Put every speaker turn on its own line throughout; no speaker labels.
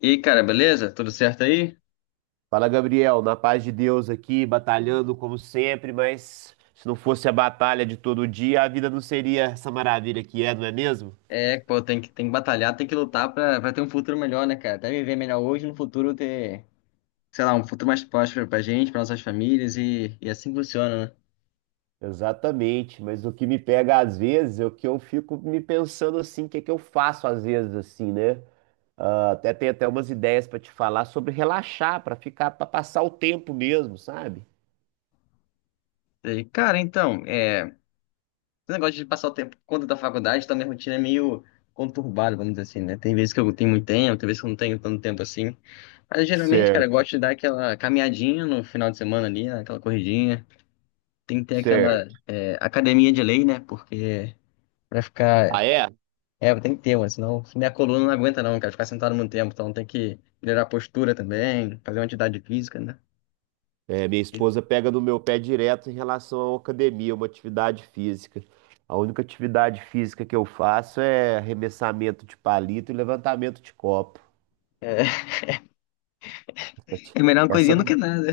E cara, beleza? Tudo certo aí?
Fala, Gabriel, na paz de Deus aqui, batalhando como sempre, mas se não fosse a batalha de todo dia, a vida não seria essa maravilha que é, não é mesmo?
É, pô, tem que batalhar, tem que lutar pra ter um futuro melhor, né, cara? Até viver melhor hoje, no futuro ter, sei lá, um futuro mais próspero pra gente, pra nossas famílias e assim funciona, né?
Exatamente, mas o que me pega às vezes é o que eu fico me pensando assim, o que é que eu faço às vezes assim, né? Ah, até tem até umas ideias pra te falar sobre relaxar, pra ficar, para passar o tempo mesmo, sabe?
E, cara, então, é, esse negócio de passar o tempo por conta da faculdade, tá, minha rotina é meio conturbada, vamos dizer assim, né? Tem vezes que eu tenho muito tempo, tem vezes que eu não tenho tanto tempo assim. Mas geralmente, cara, eu
Certo,
gosto de dar aquela caminhadinha no final de semana ali, né? Aquela corridinha. Tem que ter aquela
certo.
é, academia de lei, né? Porque pra
Ah,
ficar.
é?
É, tem que ter, mano, senão minha coluna não aguenta não, cara, ficar sentado muito tempo, então tem que melhorar a postura também, fazer uma atividade física, né?
É, minha esposa pega no meu pé direto em relação à academia, uma atividade física. A única atividade física que eu faço é arremessamento de palito e levantamento de copo.
É, é melhor uma
Essa
coisinha do
não,
que nada.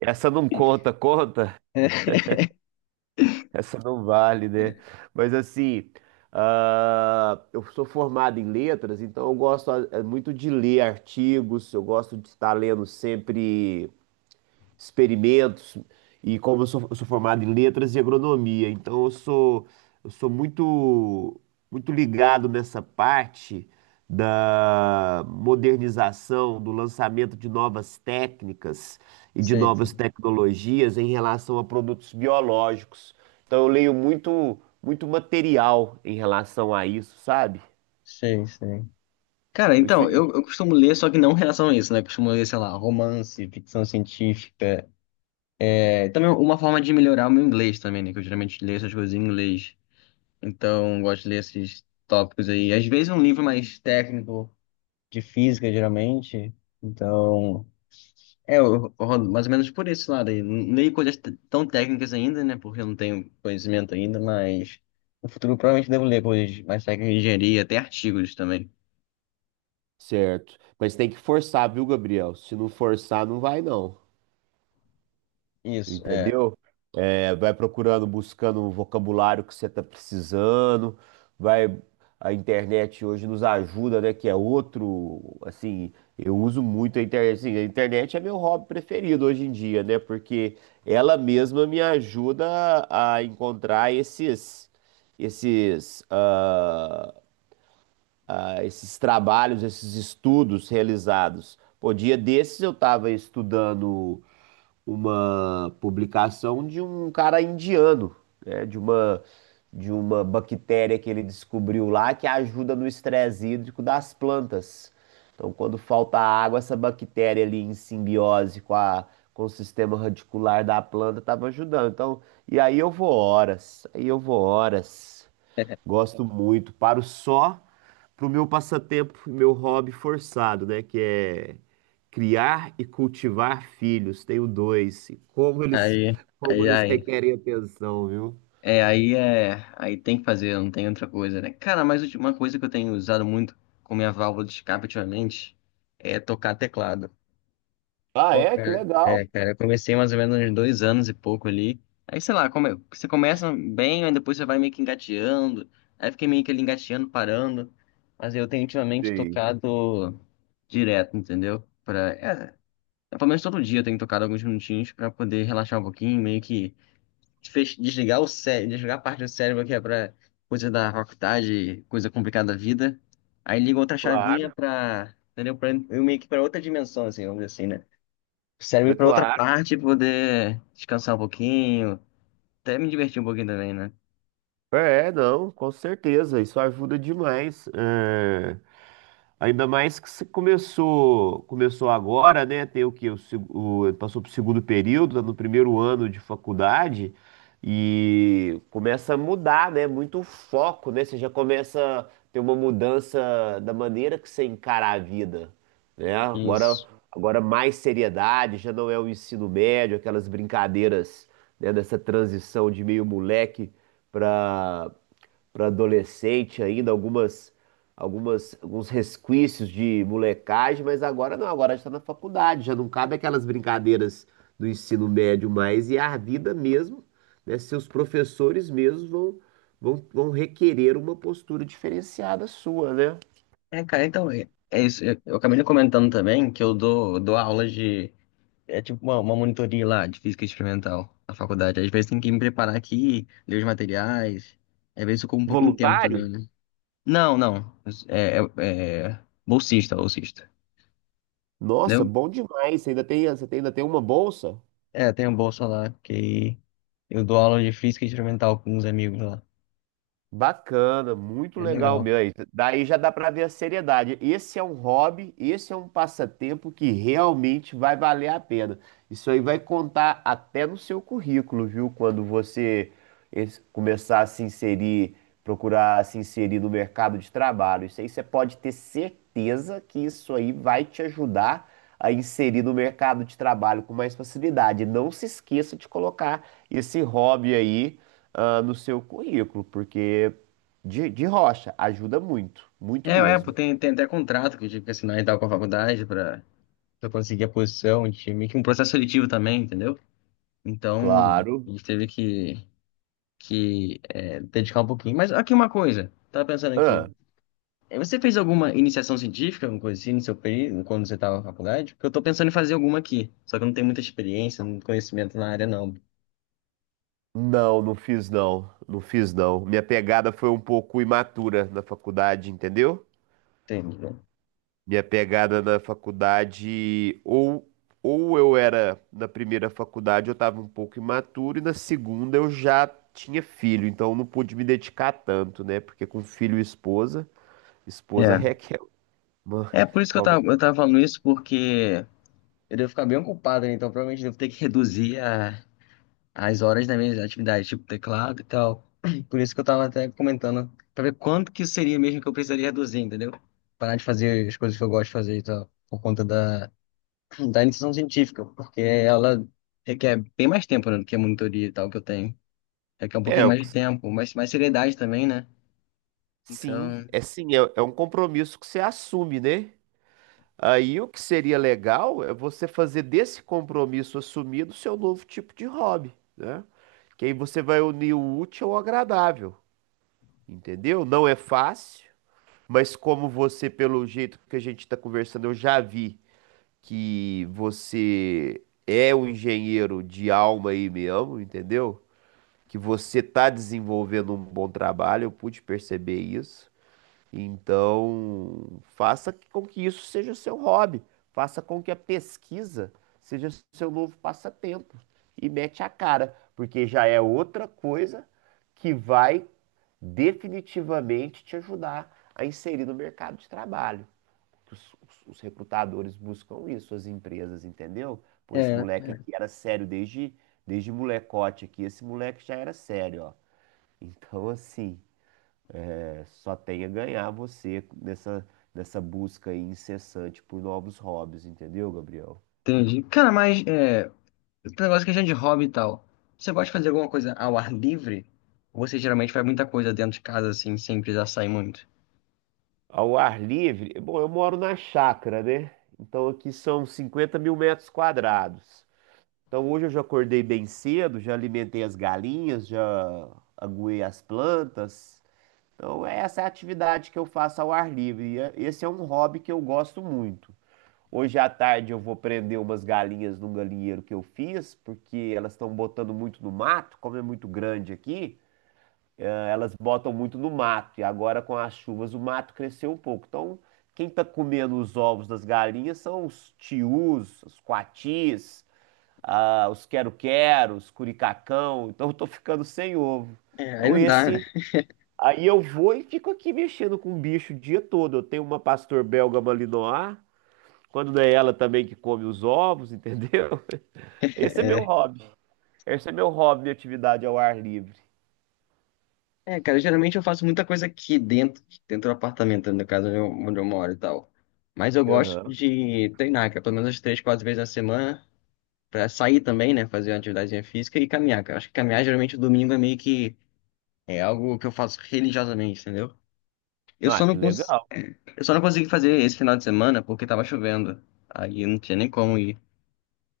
essa não conta, conta?
É,
Essa não vale, né? Mas assim, ah, eu sou formado em letras, então eu gosto muito de ler artigos, eu gosto de estar lendo sempre experimentos, e como eu sou formado em letras e agronomia, então eu sou muito ligado nessa parte da modernização, do lançamento de novas técnicas e de
sei, sei,
novas tecnologias em relação a produtos biológicos. Então eu leio muito, muito material em relação a isso, sabe?
sei. Sei. Cara,
Isso,
então, eu costumo ler, só que não em relação a isso, né? Eu costumo ler, sei lá, romance, ficção científica. É, também uma forma de melhorar o meu inglês também, né? Que eu geralmente leio essas coisas em inglês. Então, gosto de ler esses tópicos aí. Às vezes um livro mais técnico de física, geralmente. Então, é, eu rodo mais ou menos por esse lado aí. Não coisas tão técnicas ainda, né? Porque eu não tenho conhecimento ainda, mas no futuro provavelmente devo ler coisas mais técnicas de engenharia, até artigos também.
certo. Mas tem que forçar, viu, Gabriel? Se não forçar, não vai, não.
Isso, é.
Entendeu? É, vai procurando, buscando um vocabulário que você está precisando, vai. A internet hoje nos ajuda, né? Que é outro, assim, eu uso muito a internet. Assim, a internet é meu hobby preferido hoje em dia, né? Porque ela mesma me ajuda a encontrar esses, ah, esses trabalhos, esses estudos realizados. Pô, dia desses eu estava estudando uma publicação de um cara indiano, né? De uma bactéria que ele descobriu lá que ajuda no estresse hídrico das plantas. Então, quando falta água, essa bactéria ali em simbiose com com o sistema radicular da planta estava ajudando. Então, aí eu vou horas. Gosto muito, paro só pro meu passatempo, meu hobby forçado, né? Que é criar e cultivar filhos. Tenho dois. E
Aí,
como
aí,
eles
aí.
requerem atenção, viu?
É, aí é. Aí tem que fazer, não tem outra coisa, né? Cara, mas uma coisa que eu tenho usado muito com minha válvula de escape ultimamente é tocar teclado.
Ah,
Pô,
é? Que
cara,
legal.
é, cara, eu comecei mais ou menos uns 2 anos e pouco ali. Aí, sei lá, você começa bem, aí depois você vai meio que engateando. Aí fiquei meio que ali engateando, parando. Mas eu tenho ultimamente
Sim,
tocado direto, entendeu? Pelo menos todo dia eu tenho tocado alguns minutinhos pra poder relaxar um pouquinho, meio que desligar o cérebro, desligar a parte do cérebro que é pra coisa da faculdade, coisa complicada da vida. Aí ligo outra chavinha
claro.
pra, entendeu? Pra, eu meio que pra outra dimensão, assim, vamos dizer assim, né? Serve
É
para outra
claro.
parte poder descansar um pouquinho, até me divertir um pouquinho também, né?
É, não, com certeza. Isso ajuda demais. É, ainda mais que se começou, começou agora, né? Tem o quê? Passou para o segundo período, tá no primeiro ano de faculdade, e começa a mudar, né? Muito o foco, né? Você já começa a ter uma mudança da maneira que você encara a vida, né?
Isso.
Agora mais seriedade, já não é o ensino médio, aquelas brincadeiras, né? Dessa transição de meio moleque para para adolescente ainda, alguns resquícios de molecagem, mas agora não, agora está na faculdade, já não cabe aquelas brincadeiras do ensino médio mais, e a vida mesmo, né, seus professores mesmos vão requerer uma postura diferenciada sua, né?
É, cara, então é isso. Eu acabei comentando também que eu dou aula de. É tipo uma monitoria lá de física experimental na faculdade. Às vezes tem que me preparar aqui, ler os materiais. Às vezes eu como um pouquinho de tempo também,
Voluntário?
né? Não, não. É bolsista, bolsista.
Nossa,
Entendeu?
bom demais, você ainda tem, você tem- ainda tem uma bolsa?
É, tem uma bolsa lá que eu dou aula de física experimental com uns amigos lá.
Bacana, muito
É
legal,
legal.
meu. Daí já dá pra ver a seriedade. Esse é um hobby, esse é um passatempo que realmente vai valer a pena. Isso aí vai contar até no seu currículo, viu? Quando você começar a se inserir, procurar se inserir no mercado de trabalho. Isso aí você pode ter certeza que isso aí vai te ajudar a inserir no mercado de trabalho com mais facilidade. Não se esqueça de colocar esse hobby aí, no seu currículo, porque de rocha ajuda muito,
É,
muito
é, pô,
mesmo.
tem até contrato que eu tive que assinar e tal com a faculdade pra, conseguir a posição de meio que é um processo seletivo também, entendeu? Então,
Claro.
a gente teve que dedicar um pouquinho. Mas aqui uma coisa, tava pensando aqui.
Ah.
Você fez alguma iniciação científica, alguma coisa assim, no seu período, quando você tava na faculdade? Porque eu tô pensando em fazer alguma aqui, só que eu não tenho muita experiência, muito conhecimento na área, não.
Não, não fiz não, não fiz não. Minha pegada foi um pouco imatura na faculdade, entendeu?
Entende, né?
Minha pegada na faculdade, ou eu era na primeira faculdade, eu estava um pouco imaturo, e na segunda eu já tinha filho, então eu não pude me dedicar tanto, né? Porque com filho e esposa, esposa
É,
requer uma,
é por isso que eu
talvez.
tava, eu tava falando isso, porque eu devo ficar bem ocupado, né? Então provavelmente eu devo ter que reduzir a as horas das minhas atividades, tipo teclado e tal. Por isso que eu tava até comentando, pra ver quanto que seria mesmo que eu precisaria reduzir, entendeu? Parar de fazer as coisas que eu gosto de fazer e tal, por conta da, da iniciação científica, porque ela requer bem mais tempo, né, do que a monitoria e tal que eu tenho. Requer um
É,
pouquinho mais de tempo, mas mais seriedade também, né?
sim,
Então,
é sim, é, é um compromisso que você assume, né? Aí o que seria legal é você fazer desse compromisso assumido seu novo tipo de hobby, né? Que aí você vai unir o útil ao agradável, entendeu? Não é fácil, mas como você, pelo jeito que a gente está conversando, eu já vi que você é um engenheiro de alma e mesmo, entendeu? Que você está desenvolvendo um bom trabalho, eu pude perceber isso. Então, faça com que isso seja seu hobby, faça com que a pesquisa seja seu novo passatempo e mete a cara, porque já é outra coisa que vai definitivamente te ajudar a inserir no mercado de trabalho. Que os recrutadores buscam isso, as empresas, entendeu? Pô, esse
é,
moleque aqui era sério desde, desde molecote aqui, esse moleque já era sério, ó. Então, assim. Só tem a ganhar você nessa busca aí incessante por novos hobbies, entendeu, Gabriel?
entendi. Cara, mas é, esse negócio que a gente de hobby e tal. Você gosta de fazer alguma coisa ao ar livre? Ou você geralmente faz muita coisa dentro de casa, assim, sem precisar sair muito?
Ao ar livre, bom, eu moro na chácara, né? Então aqui são 50.000 metros quadrados. Então hoje eu já acordei bem cedo, já alimentei as galinhas, já aguei as plantas. Então essa é a atividade que eu faço ao ar livre. Esse é um hobby que eu gosto muito. Hoje à tarde eu vou prender umas galinhas num galinheiro que eu fiz, porque elas estão botando muito no mato, como é muito grande aqui, elas botam muito no mato. E agora com as chuvas o mato cresceu um pouco. Então, quem está comendo os ovos das galinhas são os tius, os coatis, os quero-queros, curicacão. Então, eu estou ficando sem ovo.
É, aí
Então,
não dá, né?
esse. Aí eu vou e fico aqui mexendo com o bicho o dia todo. Eu tenho uma pastor belga malinois. Quando não é ela também que come os ovos, entendeu? Esse é meu
É,
hobby. Esse é meu hobby, minha atividade ao ar livre.
é, cara, geralmente eu faço muita coisa aqui dentro, dentro do apartamento, no caso onde eu moro e tal. Mas eu gosto
Aham.
de treinar, que é pelo menos umas três, quatro vezes na semana, pra sair também, né? Fazer uma atividade física e caminhar, cara. Acho que caminhar geralmente o domingo é meio que é algo que eu faço religiosamente, entendeu? Eu
Ah,
só
que
não cons...
legal.
eu só não consegui fazer esse final de semana porque tava chovendo. Aí eu não tinha nem como ir.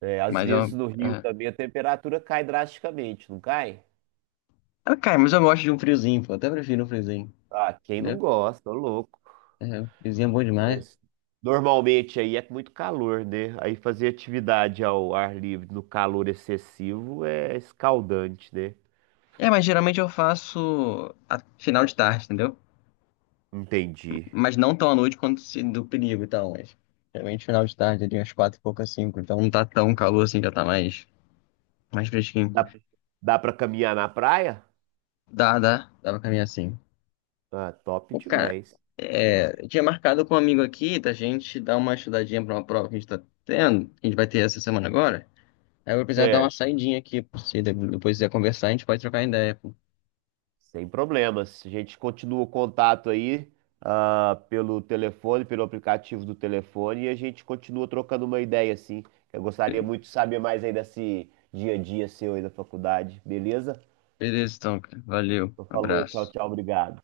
É, às
Mas
vezes
eu.
no Rio
É...
também a temperatura cai drasticamente, não cai?
Ah, cara, mas eu gosto de um friozinho, pô. Até prefiro um friozinho,
Ah, quem não
entendeu?
gosta, ô louco.
É, um friozinho é bom demais.
Mas normalmente aí é muito calor, né? Aí fazer atividade ao ar livre no calor excessivo é escaldante, né?
É, mas geralmente eu faço a final de tarde, entendeu?
Entendi.
Mas não tão à noite quanto se do perigo e tal, mas geralmente final de tarde, ali umas quatro e pouca, cinco, então não tá tão calor assim, já tá mais, mais fresquinho.
Dá, dá pra caminhar na praia?
Dá, dá, dá pra caminhar assim.
Ah, top
Pô, cara,
demais. Top.
é, eu tinha marcado com um amigo aqui da gente dar uma estudadinha pra uma prova que a gente tá tendo, que a gente vai ter essa semana agora. Aí eu vou precisar dar uma
Certo.
saidinha aqui, se depois quiser conversar, a gente pode trocar ideia, pô.
Sem problemas. A gente continua o contato aí, pelo telefone, pelo aplicativo do telefone, e a gente continua trocando uma ideia, assim. Eu gostaria muito de saber mais aí desse dia a dia seu aí da faculdade, beleza?
Beleza, então, cara. Valeu,
Então, falou, tchau,
abraço.
tchau, obrigado.